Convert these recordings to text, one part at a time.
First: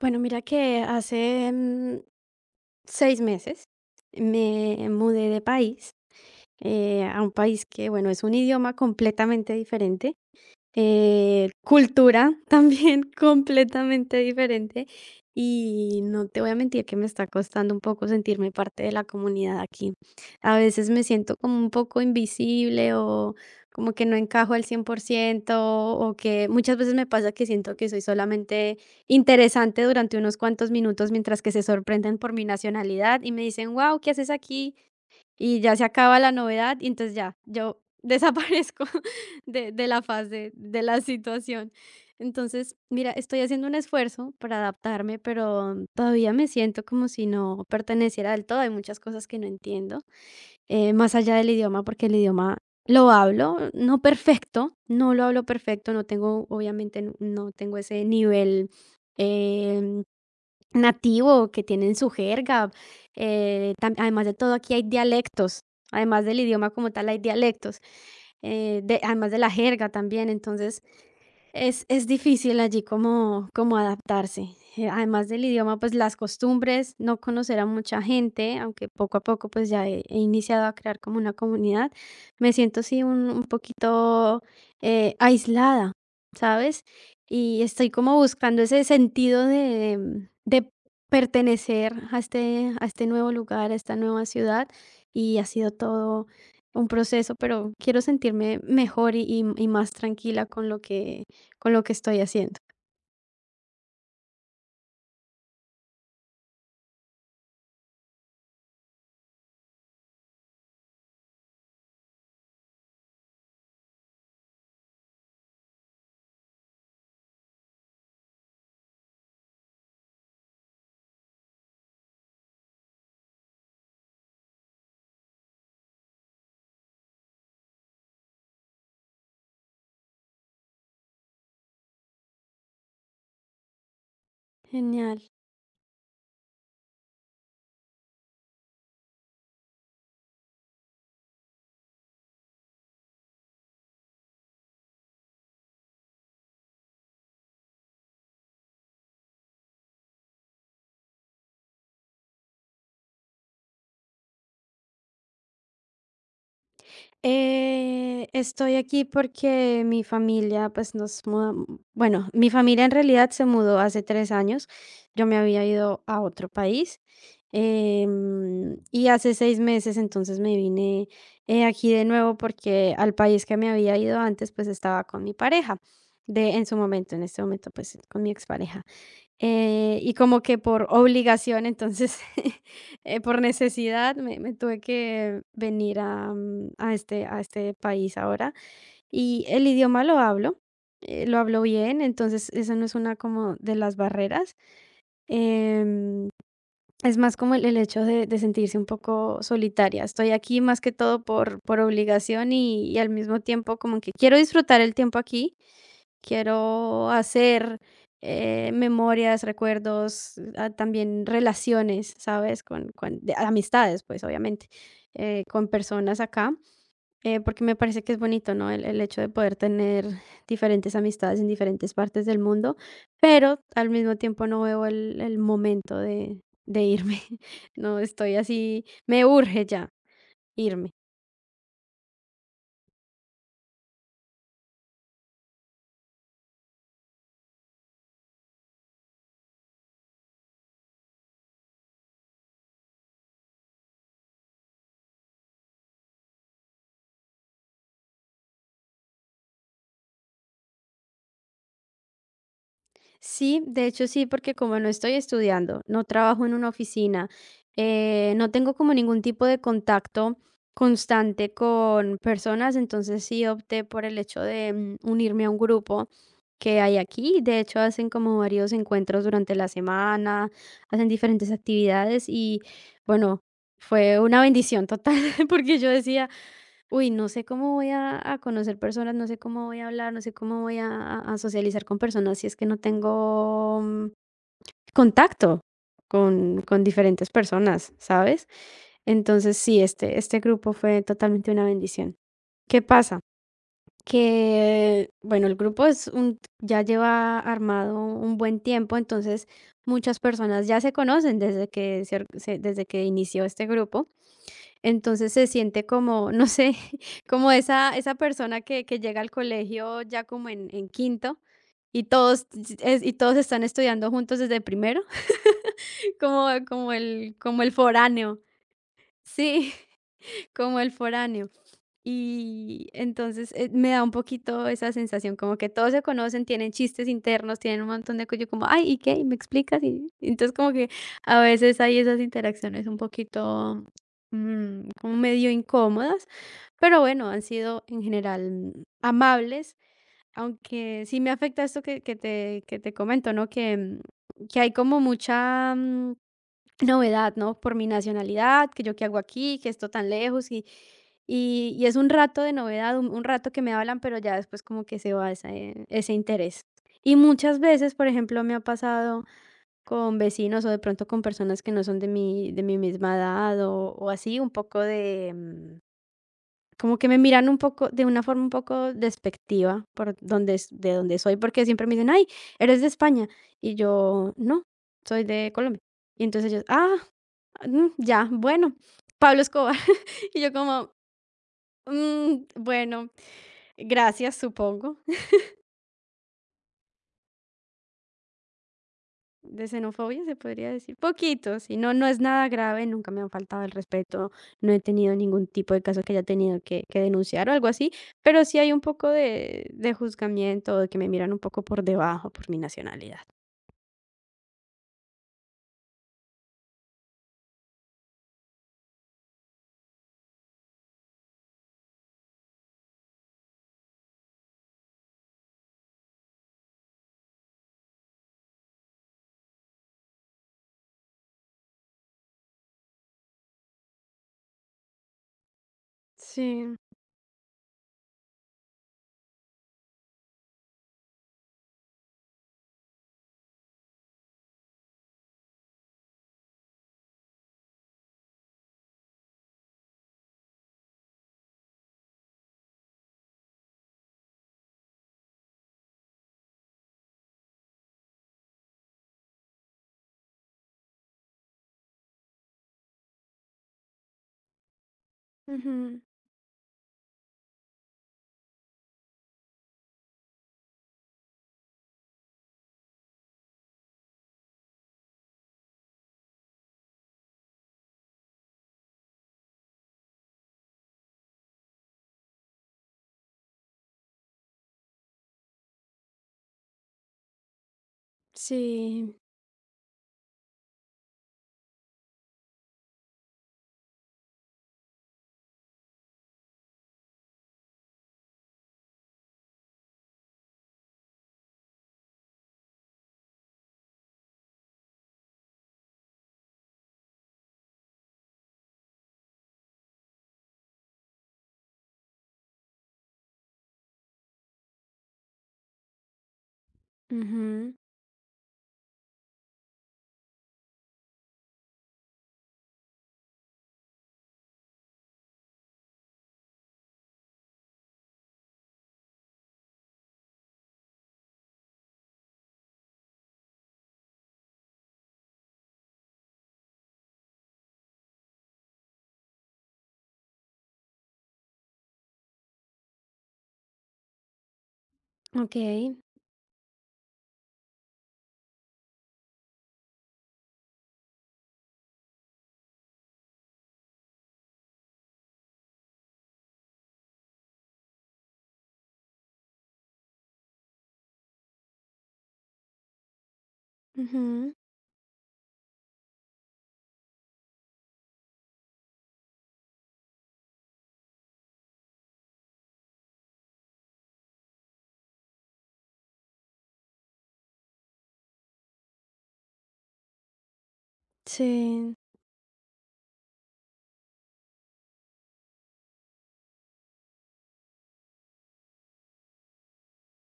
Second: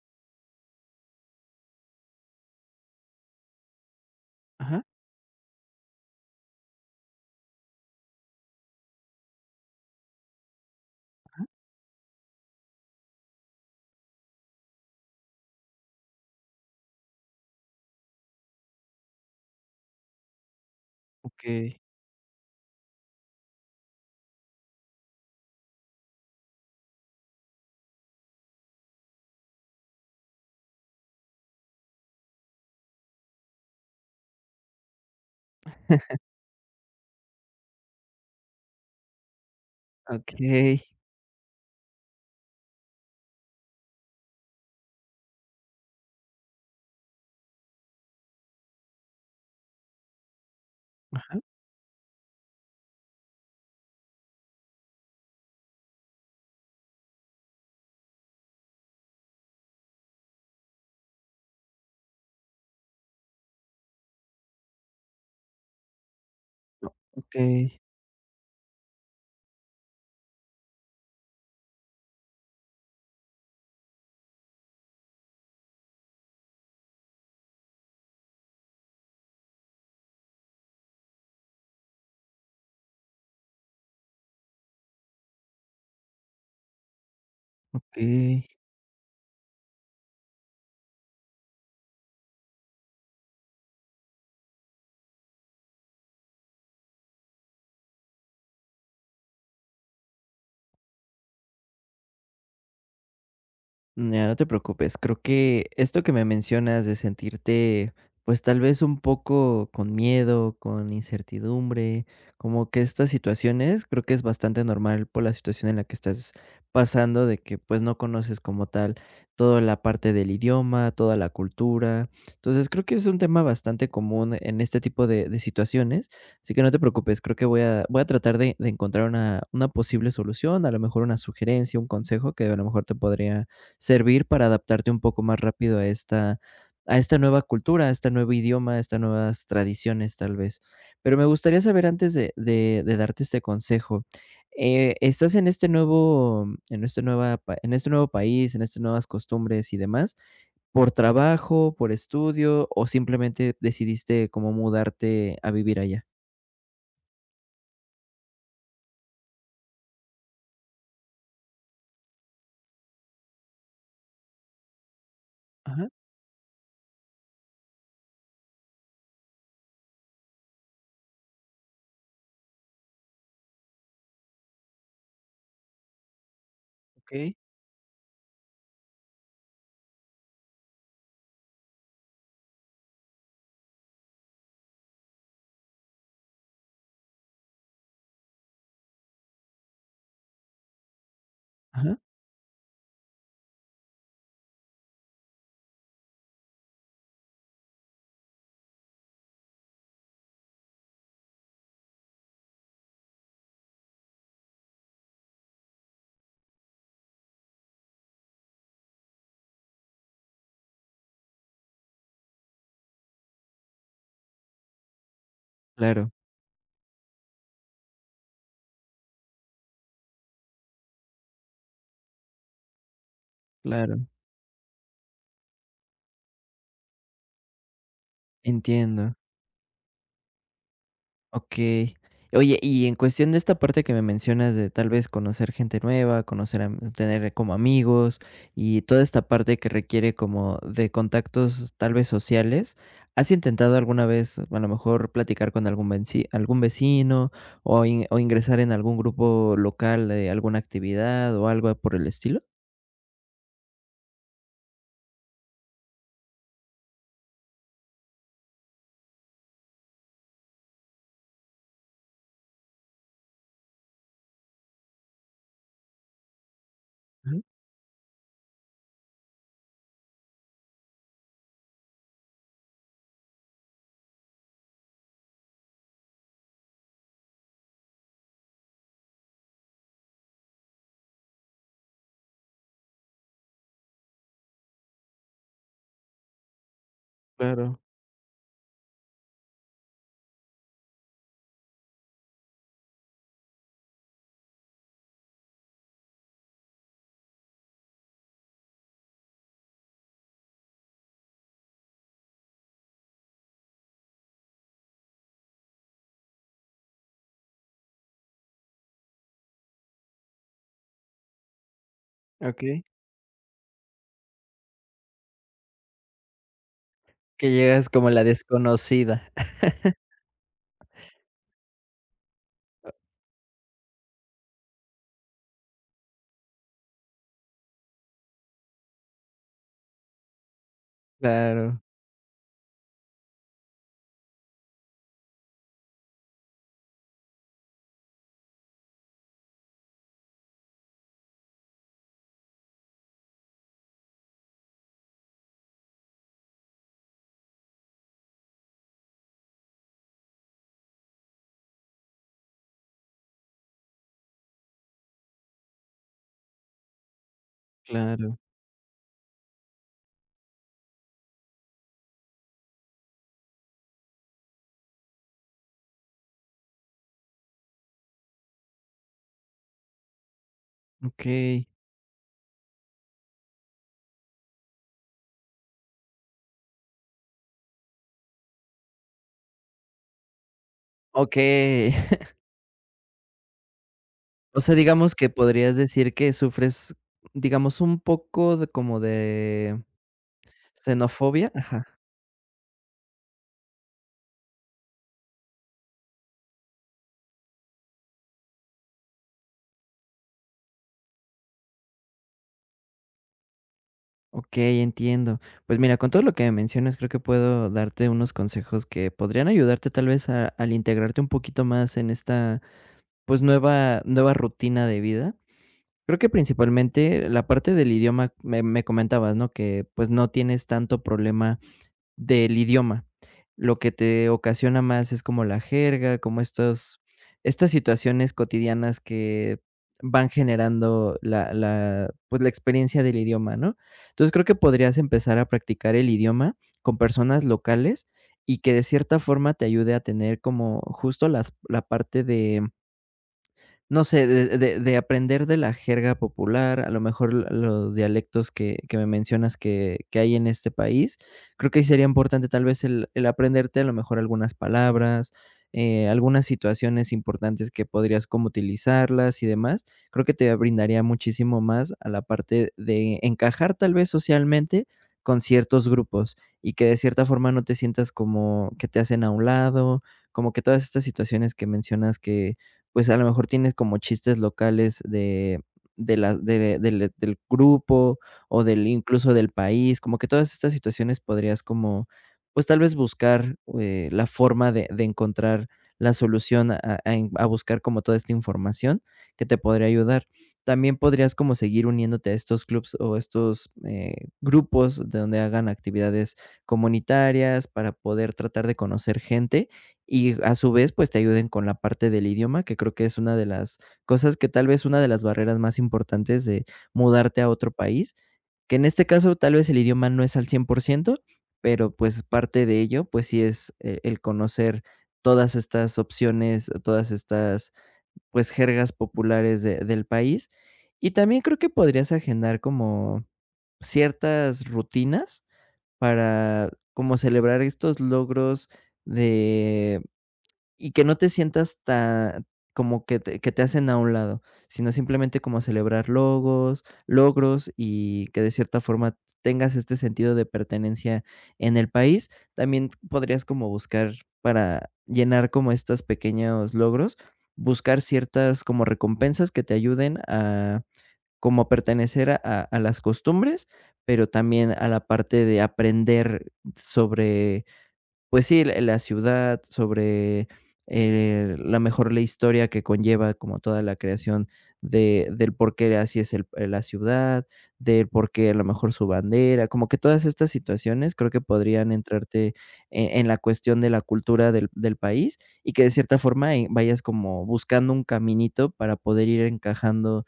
Bueno, mira que hace 6 meses me Ajá, mudé de país, a un país que, bueno, es un idioma completamente diferente, cultura también completamente diferente y no te voy a mentir que me está costando un poco sentirme parte de la comunidad aquí. A veces me siento como un okey, poco invisible o como que no encajo al 100% o que muchas veces me pasa que siento que soy solamente interesante durante unos cuantos minutos mientras que se sorprenden por mi nacionalidad y me dicen, wow, ¿qué haces aquí? Y ya se acaba la novedad y entonces ya, yo desaparezco de la faz de, okey, de la situación. Entonces, mira, estoy haciendo un esfuerzo para adaptarme, pero todavía me siento como si no perteneciera del todo. Hay muchas cosas que no entiendo, más allá ajá, del idioma, porque el idioma lo hablo, no perfecto, no lo hablo perfecto, no tengo, obviamente, no tengo ese nivel eh, nativo, que tienen su jerga. Además de todo, aquí hay dialectos. Además del idioma como tal, hay dialectos. okey, Además de la jerga también. Entonces, es difícil allí como adaptarse. Además del idioma, pues las costumbres, no conocer a mucha gente, aunque poco a poco pues ya he iniciado a crear como una comunidad, me siento sí un poquito aislada, ¿sabes? Y estoy como okey. buscando ese sentido de pertenecer a este nuevo lugar, a esta nueva ciudad. Y ha sido todo un proceso, pero quiero sentirme mejor y más tranquila con lo que estoy haciendo. Ya, no te preocupes. Creo que esto que me mencionas de sentirte, pues tal vez un poco con miedo, con incertidumbre, como que estas situaciones, creo que es bastante normal por la situación en la que estás pasando, de que pues no conoces como tal toda la parte del idioma, toda la cultura. Entonces creo que es un tema bastante común en este tipo de situaciones. Así que no te preocupes, creo que voy a tratar de encontrar una posible solución, a lo mejor una sugerencia, un consejo que a lo mejor te podría servir para adaptarte un Genial. poco más rápido a esta nueva cultura, a este nuevo idioma, a estas nuevas tradiciones, tal vez. Pero me gustaría saber antes de darte este consejo, estás en este nuevo en este nueva pa en este nuevo país, en estas nuevas costumbres y demás, ¿por trabajo, por estudio o simplemente decidiste como mudarte a vivir allá? Estoy aquí porque mi familia, pues nos mudamos, bueno, mi familia en realidad se mudó hace 3 años. Yo me había Ajá. ido a otro país, y hace 6 meses entonces me vine aquí de nuevo porque al país que me había ido antes pues estaba con mi pareja de en su momento, en Okey. este momento pues con mi expareja. Y como que por obligación, entonces, por necesidad, me tuve que venir a este país ahora. Y el idioma lo hablo Ajá. bien, entonces eso no es una como de las barreras. Em, es más como el hecho de sentirse un poco solitaria. Estoy aquí más que todo por obligación y al mismo tiempo como que quiero disfrutar el tiempo aquí. Quiero hacer, memorias, recuerdos, ah, también relaciones, ¿sabes? Con de amistades, pues obviamente, con Claro, personas acá, porque me parece que es bonito, ¿no? El hecho de poder tener diferentes amistades en diferentes partes del mundo, pero al claro. mismo tiempo no veo el momento de irme, no estoy así, Entiendo. me urge ya irme. Okey. Oye, y en cuestión de esta parte que me mencionas de tal vez conocer gente nueva, conocer am tener como amigos y toda esta parte que requiere como de contactos tal vez sociales, ¿has intentado alguna vez, a lo mejor, platicar con algún venci algún vecino o in o ingresar en algún grupo local de alguna actividad o algo por el estilo? Sí, de hecho sí, porque como no estoy estudiando, no trabajo en una oficina, no tengo como ningún tipo de contacto constante con personas, entonces sí opté por el hecho de unirme a un grupo que hay aquí. Ujú, De hecho, hacen como varios encuentros durante la semana, hacen diferentes actividades y bueno, fue una bendición total porque yo decía, uy, no sé cómo voy a conocer personas, no sé cómo voy a hablar, no sé cómo voy a socializar con personas si es que no tengo contacto con diferentes claro, personas, ¿sabes? Entonces, sí, este grupo fue totalmente una bendición. ¿Qué pasa? Que, bueno, el grupo ya lleva armado un buen tiempo, entonces muchas personas ya se conocen desde que inició este grupo. Entonces se siente como, no sé, como esa persona que llega al colegio ya como en quinto y todos, okey. y todos están estudiando juntos desde primero, como, como el, Que como el llegas como la foráneo. desconocida. Sí, como el foráneo. Y entonces, me da un poquito esa sensación, como que todos se conocen, tienen chistes internos, tienen un montón de cosas, yo como, ay, ¿y qué? ¿Y me explicas? Y entonces como que a Claro. veces hay esas interacciones un poquito, como medio incómodas, pero bueno, han sido en general, amables, aunque sí me afecta esto que te comento, ¿no? Que hay como mucha, novedad, ¿no? Por mi nacionalidad, que yo qué hago aquí, que esto tan lejos y es un rato de novedad, un rato que me hablan, pero ya después como que se va ese interés. Y muchas veces, por Claro. ejemplo, me ha pasado con vecinos o de pronto con personas que no son de mi misma edad o así, un poco de, como que me miran un poco, de una forma un poco despectiva por de donde soy, porque Okey, siempre me dicen, ay, eres de España. Y yo, no, soy de Colombia. Y entonces ellos, ah, mm, ya, bueno, Pablo Escobar. Y yo como, okey. Bueno, gracias, O sea, supongo. digamos que podrías decir que sufres, digamos, un poco de como De de xenofobia se podría decir, xenofobia. poquito, sí, Ajá. no, no es nada grave, nunca me han faltado el respeto, no he tenido ningún tipo de caso que haya tenido que denunciar o algo así, pero sí hay un poco de juzgamiento, de que me miran un poco por debajo por mi nacionalidad. Okey, entiendo. Pues mira, con todo lo que me mencionas, creo que puedo darte unos consejos que podrían ayudarte tal vez a al integrarte un poquito más en esta, pues, nueva nueva rutina de vida. Creo que principalmente la parte del idioma me comentabas, ¿no? Que, pues, no tienes tanto problema del idioma. Lo que te ocasiona más es como la jerga, como Sí, estos estas situaciones cotidianas que van generando pues, la experiencia del idioma, ¿no? Entonces, creo que podrías empezar a practicar el idioma con personas locales y que de cierta forma te ayude a tener como justo las la parte de no sé, de aprender de la jerga popular, a lo mejor l los dialectos que me mencionas que hay en este país. Creo que sí sería importante tal vez el aprenderte a lo mejor algunas palabras, ujú, algunas situaciones importantes que podrías como utilizarlas y demás. Creo que te brindaría muchísimo más a la parte de encajar tal vez socialmente con ciertos grupos y que de cierta forma no te sientas como que te hacen a un lado, como que todas estas situaciones que mencionas que pues, a lo mejor tienes como chistes locales de la de del del grupo o del sí, incluso del país, como que todas estas situaciones podrías como, pues, tal vez buscar, la forma de encontrar la solución a en a buscar como toda esta información que te podría ayudar. También podrías como seguir uniéndote a estos clubs o estos, grupos de donde hagan actividades comunitarias para poder tratar de conocer gente y a su vez, pues te ayuden con la parte del idioma, que creo que es una de las cosas que tal vez una de las barreras más importantes de mudarte a otro ujú, país, que en este caso tal vez el idioma no es al 100% pero pues parte de ello, pues sí es e el conocer todas estas opciones, todas estas, pues, jergas populares de del país. Y también creo que podrías agendar como ciertas rutinas para como celebrar estos logros de y que no te sientas tan como que te hacen a un lado, sino simplemente ok, como celebrar logos logros y que de cierta forma tengas este sentido de pertenencia en el país. También podrías como buscar para llenar como estos pequeños logros, buscar ciertas como recompensas que te ayuden a como pertenecer a a las costumbres, pero ujú, también a la parte de aprender sobre pues sí, la ciudad, sobre, la mejor la historia que conlleva como toda la creación de del por qué así es el la ciudad, del por qué a lo mejor su bandera, como que todas estas situaciones creo que podrían sí. entrarte e en la cuestión de la cultura del país, y que de cierta forma, vayas como buscando un caminito para poder ir encajando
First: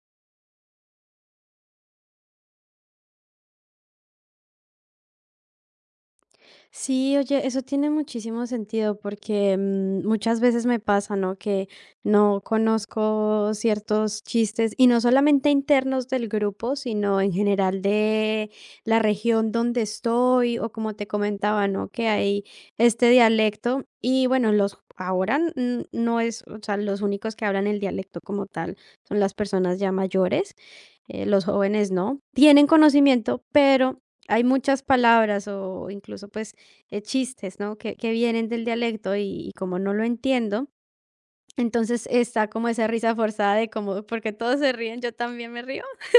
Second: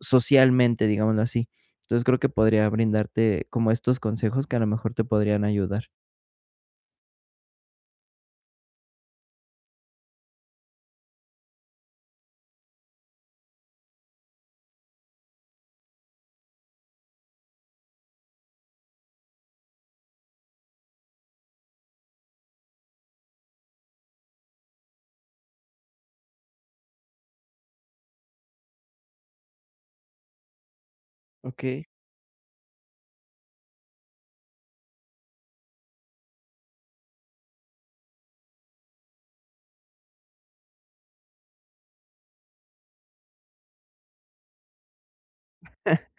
socialmente, digámoslo así. Entonces, creo que podría brindarte como estos consejos que a lo mejor te podrían ayudar. Sí, oye, eso tiene muchísimo sentido porque muchas veces me pasa, ¿no? Que no conozco ciertos chistes y no solamente internos del grupo, sino en general de la región donde estoy o como te comentaba, ¿no? Que hay este dialecto y bueno, los ahora no es, o sea, los únicos que hablan el dialecto como tal son las personas ya mayores. Los Okey, jóvenes no, tienen conocimiento, pero hay muchas palabras o incluso pues chistes, ¿no? Que vienen del dialecto, y como no lo entiendo, entonces está como esa risa forzada de como, porque todos se ríen, yo también me río.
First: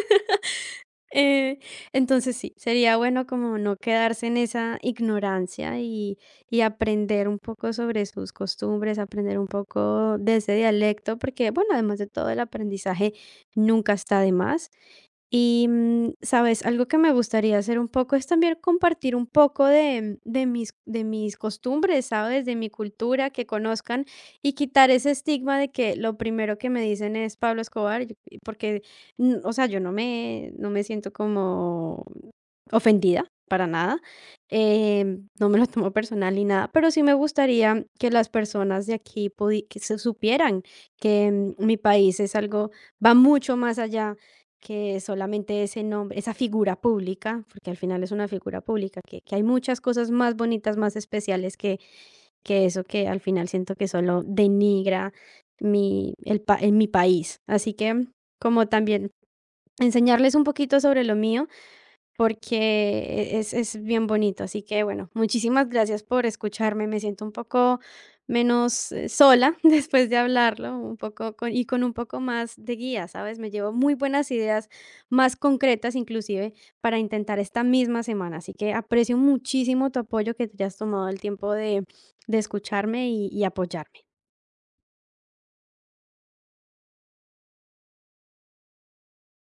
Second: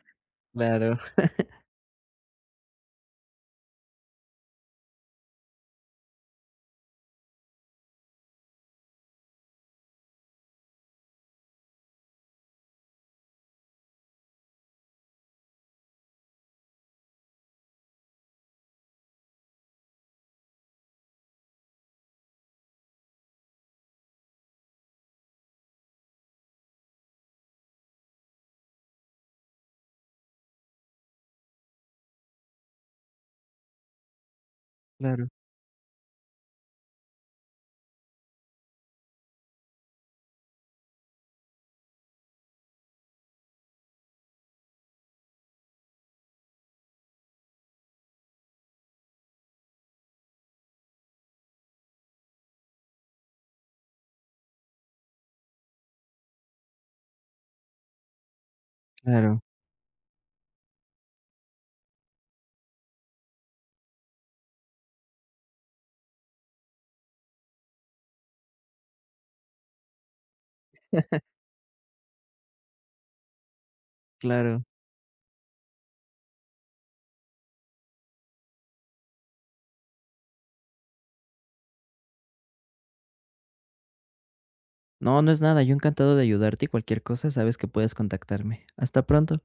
claro. Eh, entonces sí, sería bueno como no quedarse en esa ignorancia, y aprender un poco sobre sus costumbres, aprender un poco de ese dialecto, porque bueno, además de todo el aprendizaje nunca está de más. Y, ¿sabes? Algo que me gustaría hacer un poco es también compartir un poco de mis costumbres, ¿sabes? De mi cultura, que conozcan, y quitar ese estigma de que lo primero que me dicen es Pablo Escobar, porque, o sea, yo no me siento como ofendida para nada, Claro, no me lo tomo personal ni nada, pero sí me gustaría que las personas de aquí que se supieran que, mi país es algo, va mucho más allá que solamente ese nombre, esa figura pública, porque al final es una figura pública, que hay muchas cosas más bonitas, más especiales que eso que al final siento que solo denigra en mi país. Así que como también claro, enseñarles un poquito sobre lo mío porque es bien bonito. Así que bueno, muchísimas gracias por escucharme. Me siento un poco menos, sola después de hablarlo, un poco y con un poco más de guía, ¿sabes? Me llevo muy buenas claro. ideas, más concretas inclusive, para intentar esta misma semana. Así que aprecio muchísimo tu apoyo, que te hayas tomado el tiempo de escucharme y apoyarme. No, no es nada. Yo encantado de ayudarte y cualquier cosa, sabes que puedes contactarme. Hasta pronto.